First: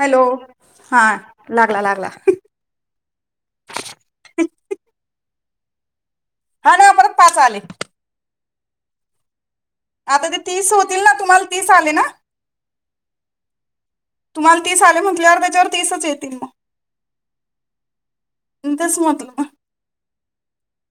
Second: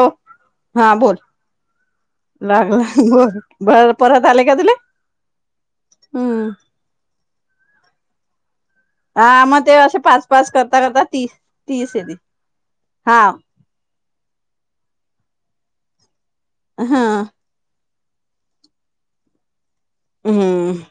हो हॅलो हा लागला लागला. बरं परत आले का तुले हमम. आणि आपण पाच आले. हा मग ते असे पाच आता ते पाच तीस करता करता होतील ना तीस तुम्हाला आले तीस ना येत हा. तुम्हाला तीस आले म्हटल्यावर त्याच्यावर तीसच येतील मग हा तेचं मतलं हम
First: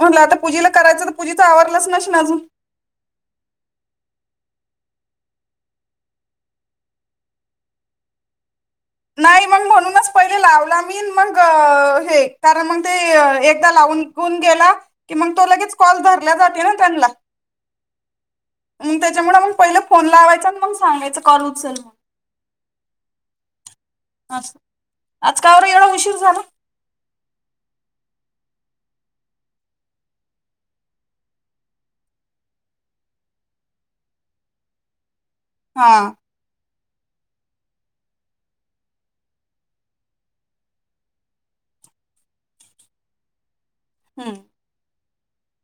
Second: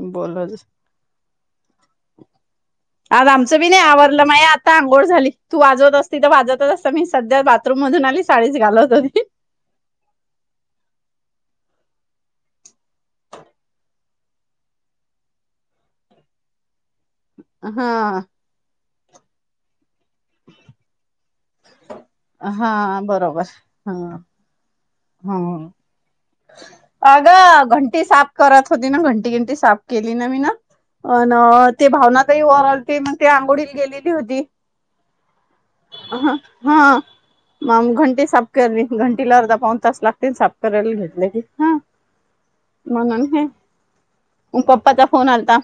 म्हणलं आता पूजेला करायचं तर पूजेचं आवरलंचश ना अजून आज आमचं बी नाही आवरलं माय आता आंघोळ झाली तू वाजवत असती तर वाजतच असता मी सध्या रूम मधुन आली साडीच घालत होती नाही मग म्हणूनच पहिले लावला मी मग हे कारण मग ते एकदा लागवून गेला कि मग तो लगेच कॉल धरला जाते ना त्यांना हा मग त्याच्यामुळे मग पहिलं फोन लावायचं आणि मग सांगायच कॉल उचल मग हा बरोबर हा असं ह आज का बरं एवढा उशीर झाला? अगं घंटी साफ करत होती ना घंटी घंटी साफ केली ना मी ना अ ते भावना ताई वर आलती मग ते आंघोळीला गेलेली होती. हा ह हा मग घंटी साफ करली घंटीला अर्धा पाऊन तास लागते साफ करायला घेत हा म्हणून हे हम्म मग पप्पाचा फोन आलाता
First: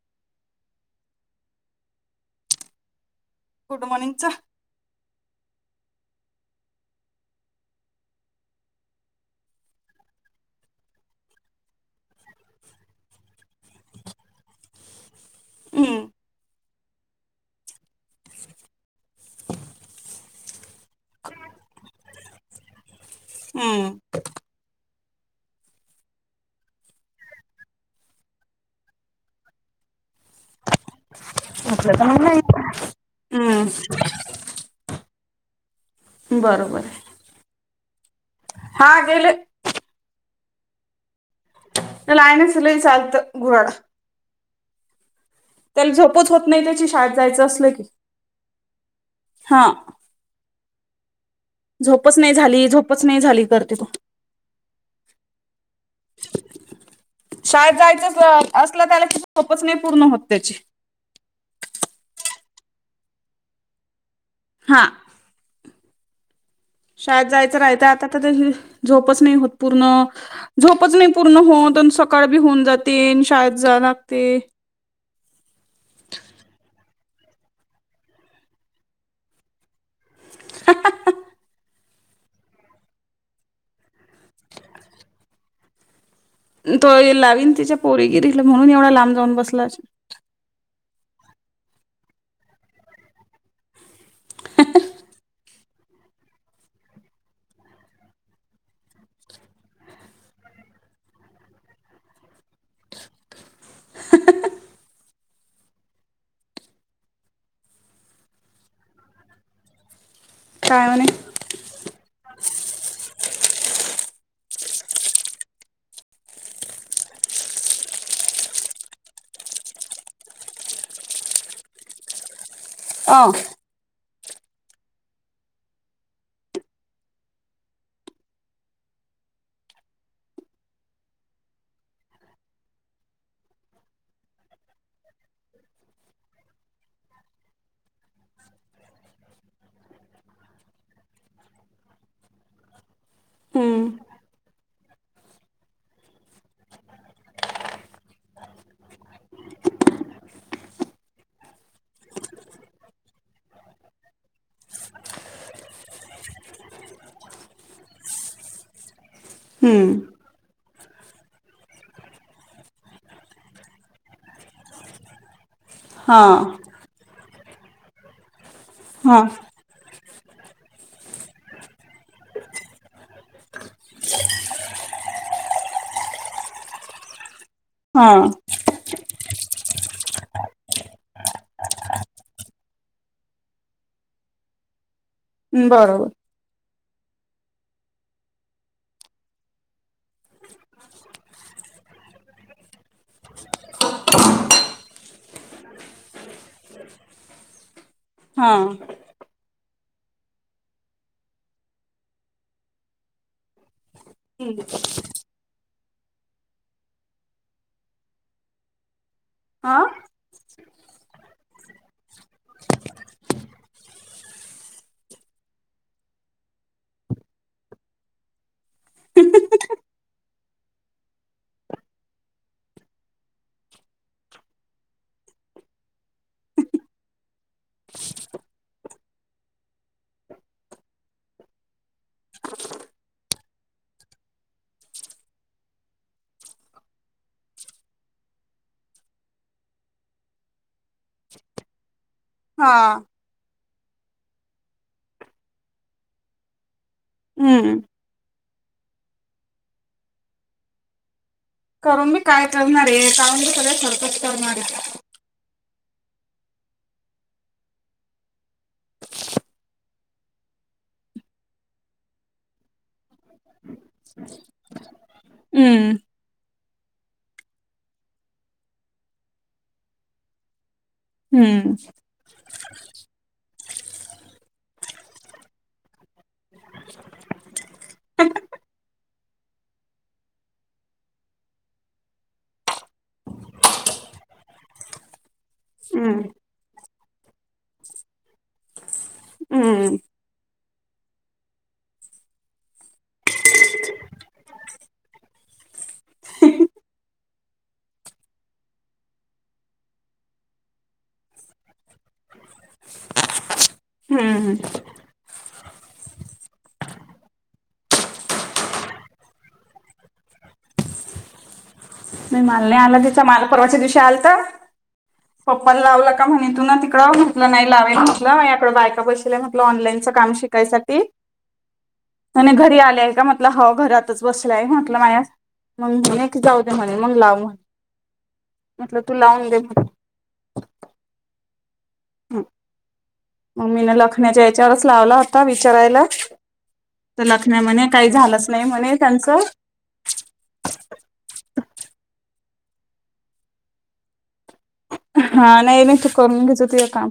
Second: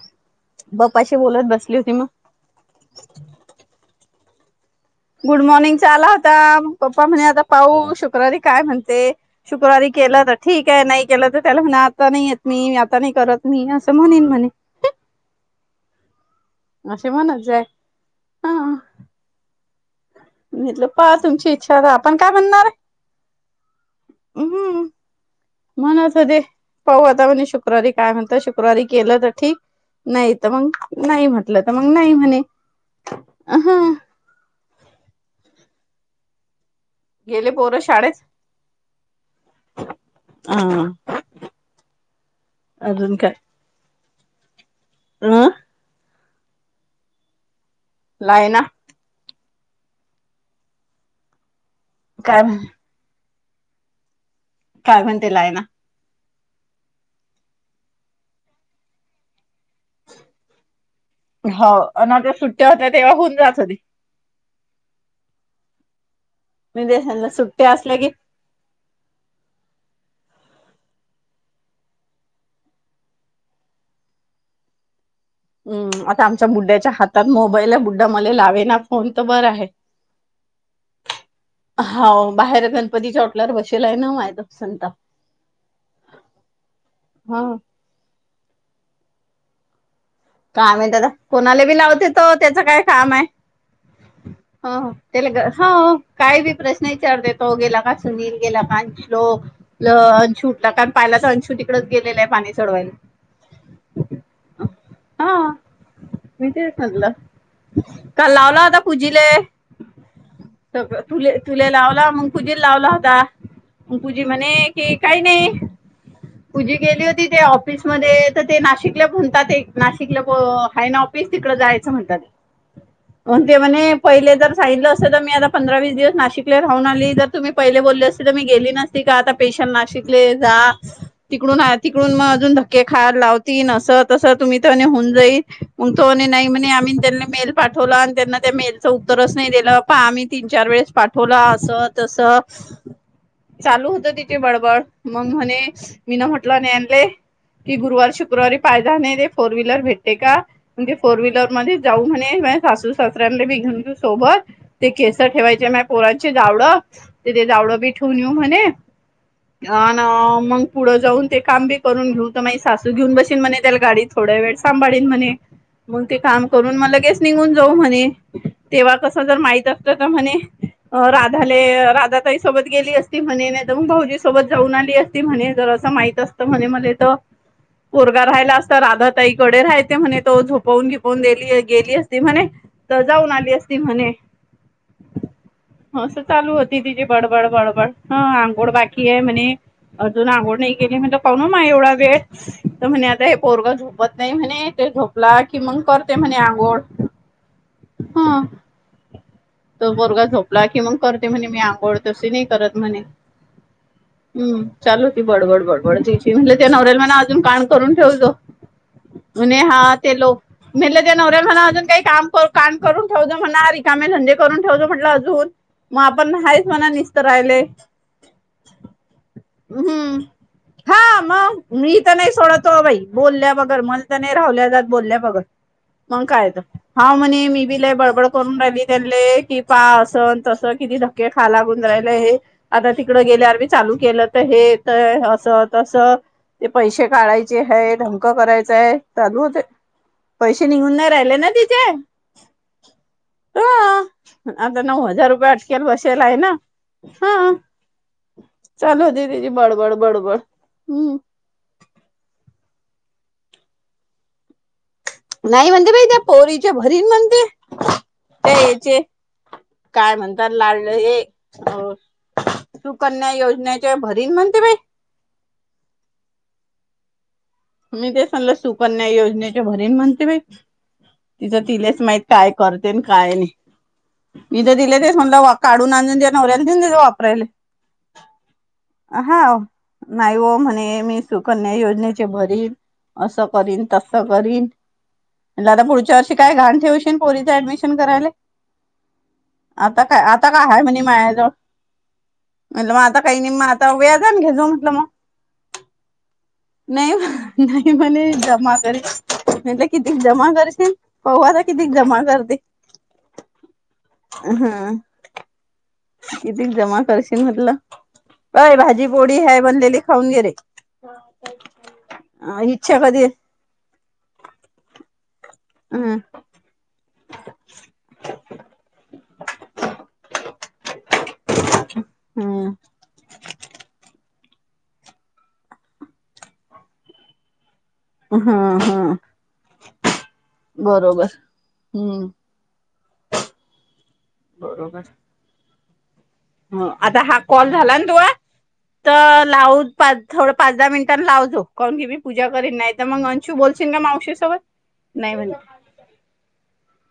पप्पाशी बोलत बसली होती मग good morning sir good morning चा आला होता पप्पा म्हणे आता पाहू शुक्रवारी काय म्हणते शुक्रवारी केलं तर ठीक आहे नाही केलं तर त्याला म्हणा आता नाही येत मी आता नाही करत मी असं म्हणेन म्हणे हम्म असे म्हणत जाय हा म्हटलं पहा तुमची इच्छाता आपण काय म्हणणार आहे हम्म हम्म म्हण असं दे पाहू आता म्हणजे शुक्रवारी काय म्हणत शुक्रवारी केलं तर ठीक नाही तर मग नाही म्हटलं तर मग नाही म्हणे अ ह हम्म बरोबर आहे. गेले पोर शाळेत हा गेले हा नला आयन सल अजून चालत गुराड हम त्याला झोपच होत नाही त्याची शाळेत जायचं असलं की लायना हा झोपच नाही काय झाली झोपच नाही झाली करते तू काय म्हणतेलाय ना शाळेत जायचंच असलं त्याला कि खोपच नाही पूर्ण होत त्याची हो आणिता सुट्ट्या होत्या तेव्हा होऊन जाात हो ते हा मी तेच शाळेत म्हणलं जायचं सुट्ट्या राहतं असल्या आता की आ झोपच नाही होत पूर्ण झोपच नाही पूर्ण होऊन दन सकाळ बी होऊन जाते शाळेत जा लागते हम् आता आमच्या बुद्ढ्याच्या हातात मोबाईल आहे बुद्ढा मला लावे ना फोन तर बरं आहे [inaudible] होा बाहेर गणपतीच्या टल्यावर बसेल आहे ना माझदाप संत तो हा लावीन तिच्या पोरीगिरीला म्हणून एवढा लांब जाऊन बसला काम आहे त्याता कोणाला बी लावते तो त्याचं काय काम आहे हा त्याला ग होा काय बी प्रश्न विचारते तो गेला का सुनील गेला का श्लोक अंशूला कारण पाहिला तर अंशूट इकडच गेलेलं आहे पाणी चढवायला हा मी तेच म्हणलं काल लावला होता पूजीले त काय म्हणे तुले तुला लावला मग पुजीला लावला होता, मग पुजी म्हणे कि काही नाही पूजी गेली होती ते ऑफिसमध्ये तर ते नाशिकला म्हणतात एक नाशिकला हायन ऑफिस तिकड जायचं म्हणतात अ म्हण ते म्हणे पहिले जर सांगितलं असते तर मी आता पंधरा वीस दिवस नाशिकला राहून आली जर तुम्ही पहिले बोलले असते तर मी गेली नसते तिक आता पेशंट नाशिकले जा तिकडून आहे तिकडून मग अजून धक्के खायाला लावती अस तस तुम्ही तर म्हणे होऊन जाईल, उ नाही म्ह आम्ही त्यां मेल पाठवला आणि त्यां उत्तरच नाही दिलं, पहा आम्ही तीन चार वेळेस पाठवला अस तस हम्म चालू होत तिची बडबड, मग म्हणे मी न म्हटलं न्यानले की गुरुवारी शुक्रवारी पायध नाही दे फोर व्हीलर भेटते का? म्हणजे फोर व्हीलर मध्ये जाऊ म्हणे सासू सासऱ्यांना बी घेऊन जाऊ सोबत ते केसर ठेवायचे माय पोरांची जावडं ते ते जावडं बी ठेवून येऊ म्हणे हम्म अना मग पुढं जाऊन ते काम बी करून घेऊ तर माही सासू घेऊन बशील म्हणे त्याला गाडीत. थोड्या वेळ सांबाळीन म्हणे, मग ते हा काम करून म लगेच निघून जाऊ म्हणे तेव्हा कस हा जर माहित असत तर म्हणे राधाले राधा ताईसोबत गेली असती, म्हणे नाहीतर मग भाऊजी सोबत जाऊन आली असती ते म्हणे जर असं माहित असतं म्हणे मले तर ह. पोरगा राहिला असता राधा ताईकडे राहयते म्हणे तो झोपवून घिपवून दिली गेली असती म्हणे तर जाऊन आली असती म्हणे [inaudible] हो बरोबर असं चालू होती तिचीे बडबड बडबड ह आंघोळ बाकी आहे म्हणे अजून अंगोळ नाही केली, म्हंटल कामून आये एवढा वेळ? तर म्हणे आता हे पोरग झोपत नाही म्हणे, तो झोपला कि मग करते म्हणे आघोळ. हा. तो बोरगा झोपला कि मग करते म्हणे मी आंघोळ तशी नाही करत म्हणे हम् चालू ती बडबड बडबड तिची म्हटले ते नवऱ्याल मना अजून कांड करून ठेवजो अ हा ते लो म्हटलं ते नवऱ्या म्हणा अजून काही काम काम करून ठेवत म्हणा रिकामे धंदे करून ठेवलो म्हटलं अजून मग आपण आहेच म्हणा निसतारायले [inaudible] हम्म हा मग मी तर नाही सोडतो बाई बोलल्या बगर मण तर नाही राहवल्या जात बोलल्या बगर मग काय तर हा म्हणे मी बीला बडबड करून राहिली त्यांनले कि पहा असं तसं किती खाला गुजरायला हे आता तिकड गेल्यावर मी चालू केलं तर हे तर असं तस ते पैसे काढायचे आहेत. धमका करायचाय चालू होत, पैसे निघून नाही राहिले ना तिचे हां. ह आता नऊ हजार रुपये अटकेल बसेल आहे ना हा हम्म चाल दी तिची बडबड बडबड हम्म. करून मी काय करणार? का मी सगळे सरकच करणार आहे. नाही म्हणते बाई त्या पोरीच्या भरीन म्हणते त्या याचे काय म्हणतात लाडलं हे हो सुकन्या योजनेच्या भरीन म्हणते बाई हम्म. मी ते सांगल सुकन्या योजनेच्या भरीन म्हणते बाई तिचं हम्म तिलाच माहीत. काय करते काय नाही मथ दिले ते म्हलं काढून आणून नवऱ्या दि वापरायले हा नाही हो म्हणे मी सुकन्या योजनेत [inaudible] काय हम्म घणे परी ऍडमिशन कराय आ हम्म काय आता काय आहेय म्ह माया्या ज म्हटलं मग आता काही नाही मग आता व्याजान घेजू म्हटलं मग नाही नाही म्ह जमा कर म्ह किती जमा करसे पौवाता किती जमा करते हम्म किती जमा करशील म्हटलं काय भाजी पोडी ह्याय बनलेली खाऊन गे रे नाही अ माल नाही आला इच्छा तिचा कधी माल परवाच्या दिवशी आल तर पप्पाला लावला ह का म्हणे तू ना त म्हटलं नाही लाव म्हटलंकडं बायका बैल्या म्हटलं ऑनलाईनच काम शिकायसाठी ह घरी आले आहे का म्हटलं ह घरातच बसलाय म्हंटलं माझ मग मी नाही की जाऊ दे म्हणे मग लाव म्हण हा हा म्हटल तू लावून दे म्ह बरोबर हम्म म मी न लखण्याच्या याच्यावरच लावला होता विचारायला हो आता तर हा लखण्या कॉल म्हणे झाला ना काही तु झालंच नाही म्हणे त्यांचं तर लाव थोडं पाच दहा मिनिटां लाव झो काून की मी पूजा करीन नाही तर मग अंशू बोलशील का मावशी सोबत हा नाही नाही त करून घेतच तुझ काम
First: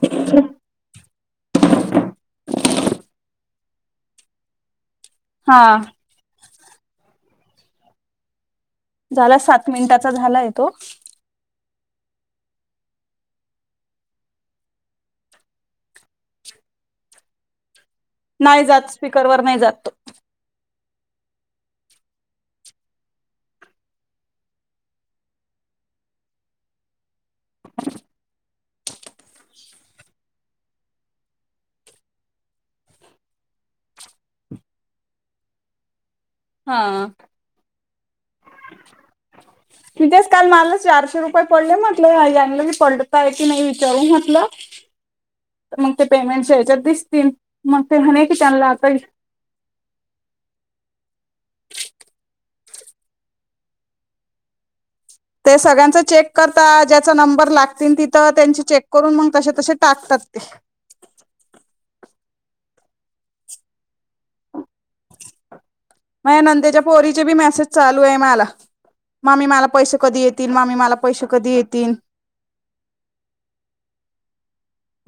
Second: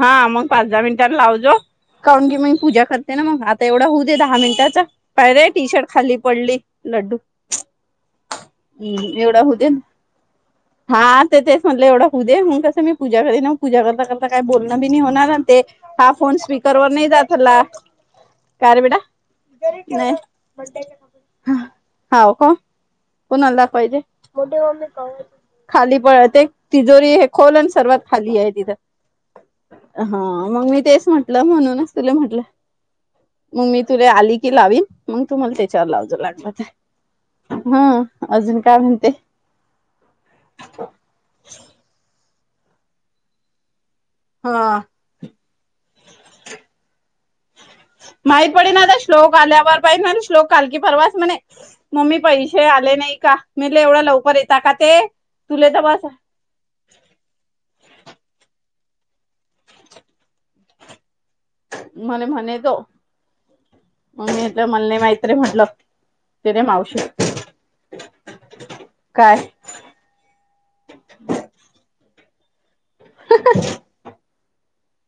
हा मग पाच दहा मिनटां लावजो काून की मी पूजा करते ना मग आता एवढा होऊ दे दहा मिनिटाचा पाहि रे हा टी शर्ट खाली पडली लड्डू हम्म झाला एवढा होत सात मिनिटाचा झालाय तो हा तेच म्हटले एवढा होद दे मग कसं मी पूजा करनग पूजा करता करता काही बोलणं बी नाही होणार ते हा फोन स्पीकर वर नाही जातला नाही का र जात बडा स्पीकरवर नाही जात तो होा का कोणा दख पाहिजेठ मी खाली प ते तिजोरी हे खोल आणि सर्वात खाली आहे तिथं हा मग मी तेच म्हटलं म्हणूनच तुला म्हटलं मग् मी तुला आली की लाववीन मग तुम्हाला त्याच्यावर लावं लागत हा काय म्हणते? तथे का चारशे र पडले म्हटलंलं की पडतय की नाही विचारू हा तर मग ते पेमेंट ह्याच्यात दिसतील मग ते म्ह की माहीत चला पडेना आता श्लोक आल्यावर पाहि श्लोक काल की परवास म्हणे मम्मी पैसे आले नाही का मी एवढं लवकर येता का ते ते तुले तर सगळ्यांचा बस चेक करता ज्याचा नंबर लागतील तिथं त्यांची चेक करून मग त तसे टाकतात ते मणे म्हणे तो मग मण नाही माहीत्री म्हटलं मग ते रे नंद्याच्या मावशी पोरीचे बी मेसेज चालू आहे मला काय म्मी मला पैसे कधी येत तील मा्मी मला पैसे कधी येतील ह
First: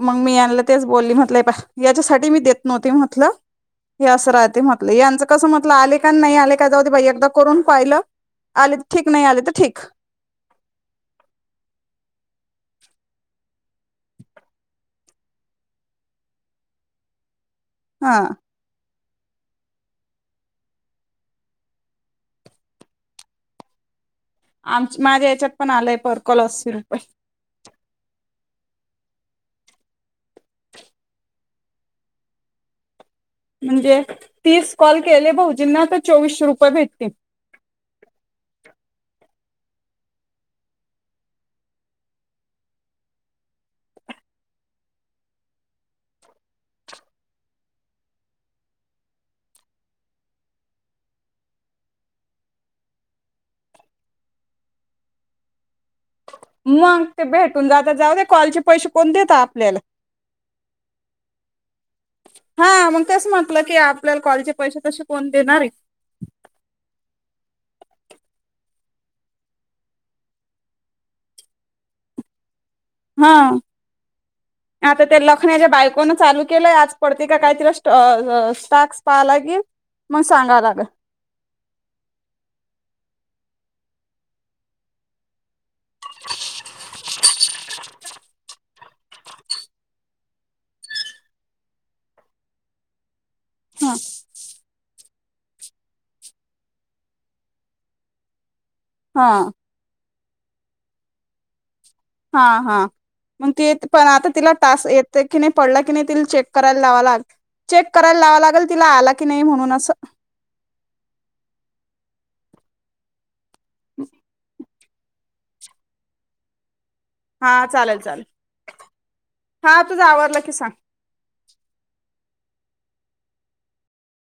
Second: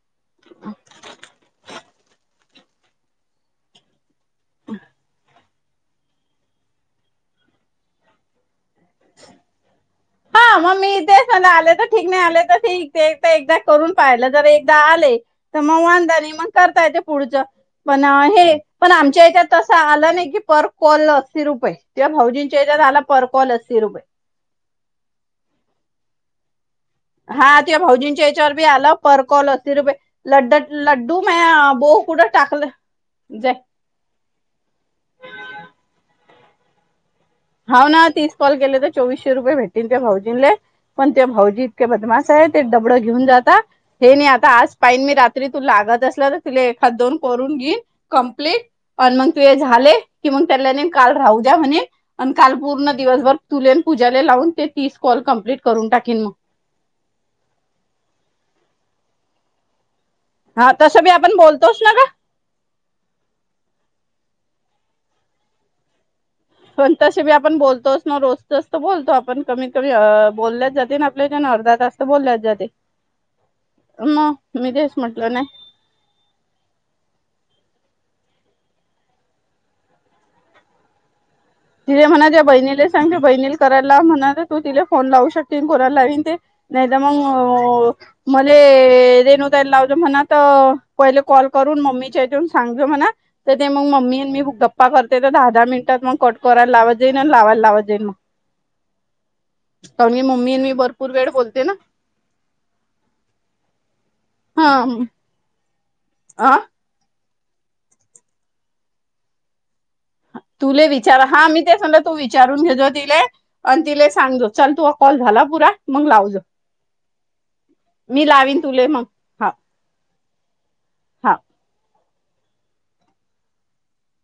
मग मी याला तेच बोलली म्हटलं याच्यासाठी मी देत नव्हती म्हटलं हे असं राहते म्हटलं यांचं कसं म्हटलं आले का नाही आले का जाऊ भाई एकदा करून पाहिलं आले ठीक नाही आले तर ठीक ह मग मी ते आले तर ठीक नाही आले तर एकदा करून पाहिलं तर एकदा आले तर मग वांदाा नाही मग करता येते पुढच पण हा हे पण आमच्या हच्यात तं आला नाही की पर कॉल असशी रुपये तेिव भाऊजींच्या झाला परकॉल असी रुपये आम माझ्या याच्यात पण आलंय परकॉल असशी रुपये हा ते भाऊजींच्या याच्यावर बी आलं परकॉल अस रुपये लड्ड लड्डू म बो कुडं टाकलं ज म्हणजे तीस कॉल केले भाऊजींना तर चोवीसशे रुपये भेटतील हा ना तीस कॉल केले तर चोवीसशे रुपये भेटतीलन ते भाऊजीनले पण ते भाऊजीतके बदमास आहे ते दडबडं घेऊन जात हे नाही आता आज पाईन मी रात्री तु लागत असलं तर तुला एखाद दोन करून घेन कम्प्लीट आणि मग तू हे झाले की मग त्याला न काल राहू द्या म्हणे आणि काल पूर्ण दिवसभर तुलेन पूजाला लावून ते तीस कॉल कम्प्लीट करून टाकेन मग मग ते भेटून जात जाऊ दे कॉलचे पैसे कोण देत आपल्याला हा तसं मी आपण बोलतोस ना का हा मग तस म्हटलं की आपल्याला कॉलचे पैसे तसे कोण देणार आहे पण तसे मी आपण बोलतोच ना रोज जास्त बोलतो आपण कमीत कमी बोलल्याच जाते ना आपल्या अर्धा तास बोलला ज ते हा तेच आता ते म्हटलं नाही लखण्याच्या बायकोन चालू केलंय आ पड का काहीतरी स्टाक् पाहाला लागेल मग सांगाव लाग तिे म्हणा त्या बहिणीला सांगते बहिणीला करायला म्हणा तू तिला फोन लावू शकते कोणा लावन ते नाही त म मले रेणुदईला लावजो म्हणा तर पहिले कॉल करून मम्मीच्या हच्याून सांगजो म्हणा तर ते मग ह मम्मी आणि मी गप्पा करते तर दहा दहा मिनिटात मग कट करायला लावा जाईन आणि लावायला लावा जाईन मग हा कारण मी मम्मी आणि मी भरपूर वेळ बोलते ना हा हा मग ती पण आता तिला हा टास येत की नाही पडला की नाही ति चेक आ करायला लाग चेक करायला लावा लागेल तिला आला की नाही म्हणून अस तुला विचार हा मी ते स म्ह तू विचारून घेतजो तिले आणि तिला सांगतो चल तू कॉल झाला पुरा मग लाव जा हा चालेल चालेल तुले मग हा तुझ आवडलं की सांग हा